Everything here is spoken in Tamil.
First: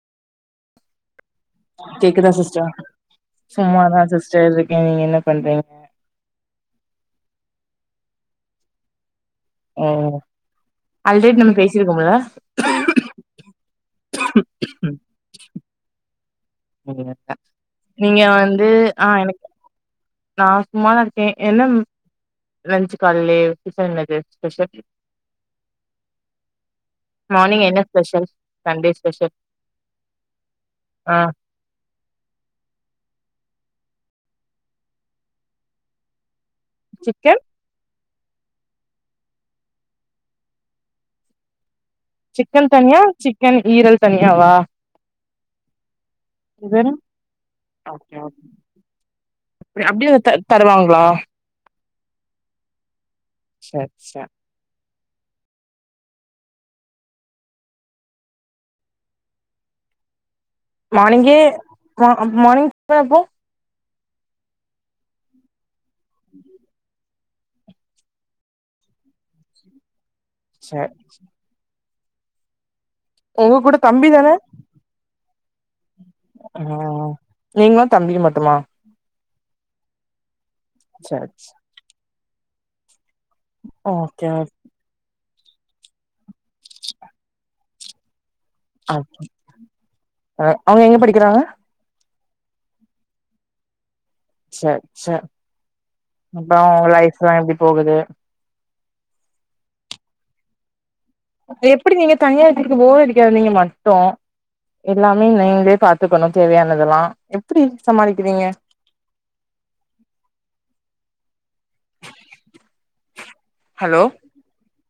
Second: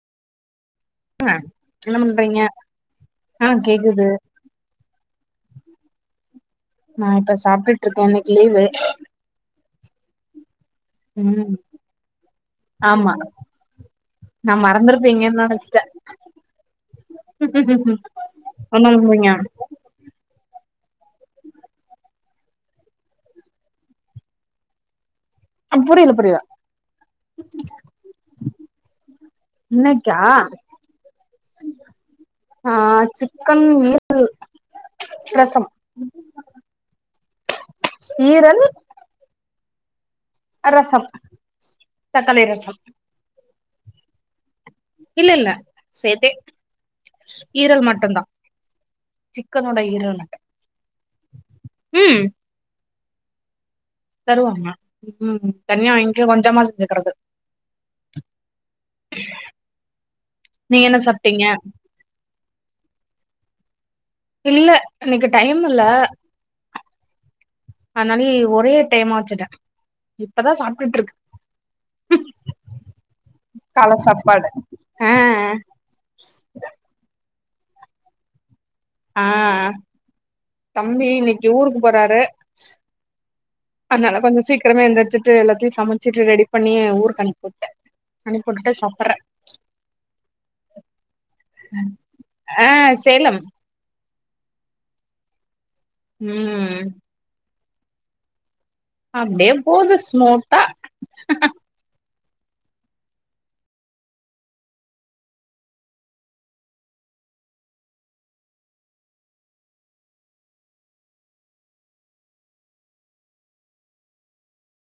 ஆ என்ன கேக்குதா பண்றீங்க சிஸ்டர் ஆ சும்மாதா கேக்குது சிஸ்டர் இருக்கே நீங்க என்ன பண்றீங் நா இப்ப சாப்ட்டுட்டு இருக்கே இன்னைக்கு லீவு ம் ஆல்ரெடி நம்ம ம் பேசிருக்கோம்ல ஆமா நா மறந்திருப்பீங்கனு நெனைச்சிட்டே இல்லல்ல நீங்க வந்து என்ன ஆ பண்றீங்க எனக் நா சும்மாதா இருக்கே என்ன லஞ்சு காலைலயே டிபன் அது ஸ்பெஷல் புரில புரியல மார்னிங் என்ன ஸ்பெஷல் சண்டே ஸ்பெஷல் இன்னைக்கா ஆ ஆ சிக்கன் ஈரல் ரசம் சிக்கன் ஈரல் அ ரசம் தக்காளி சிக்கன் ரசம் தனியா சிக்கன் ஈரல் தனியாவா இல்ல இல்ல சேத்தே இது வேற ஈரல் மட்டும்தா அ அப்டியே தருவாங்களா ம் சேர் சேரி வாங்க ம் தனியா வாங்கி கொஞ்சமா செஞ்சுக்கிறது [unintelligible] மார்னிங்கே சாப்ட்டீங்க ஆ மார்னிங் அப்போ இல்ல இன்னைக்கு டைம் இல்ல [unintelligible] அதனால ஒரே டைமா வச்சுட்டே இப்பதா சரி சாப்ட்டுட்டு இருக் உங்க கூட கால தம்பி தான சாப்பாடு ஆ அ ம் நீங்களு தம்பியு மட்டுமா ஆ தம்பி சரி இன்னைக்கு ஊருக்கு போறாரு அதனால ஓகே கொஞ்சோ சீக்கிரமே எந்திரிச்சிட்டு எல்லாத்தையு சமைச்சிட்டு ரெடி பண்ணி ஊருக்கு அனுப்பிட்டே அனுப்பி விட்டுட்டு சாப்பிடுறே ஓகே. அவங்க எங்க படிக்கிறாங்க ம் ஆ சேலம் சேர் சேர் அப்றோ ம் லைப்லா எப்டி போகுது அப்டியே போது ஸ்மூத்தா எப்டி நீங்க தனியார்க்கு போர் அடிக்காது நீங்க மட்டு எல்லாமே நீங்களே பாத்துக்கணு தேவையானது எல்லா எப்டி சமாளிக்கிறீங்க [unintelligible] ஹலோ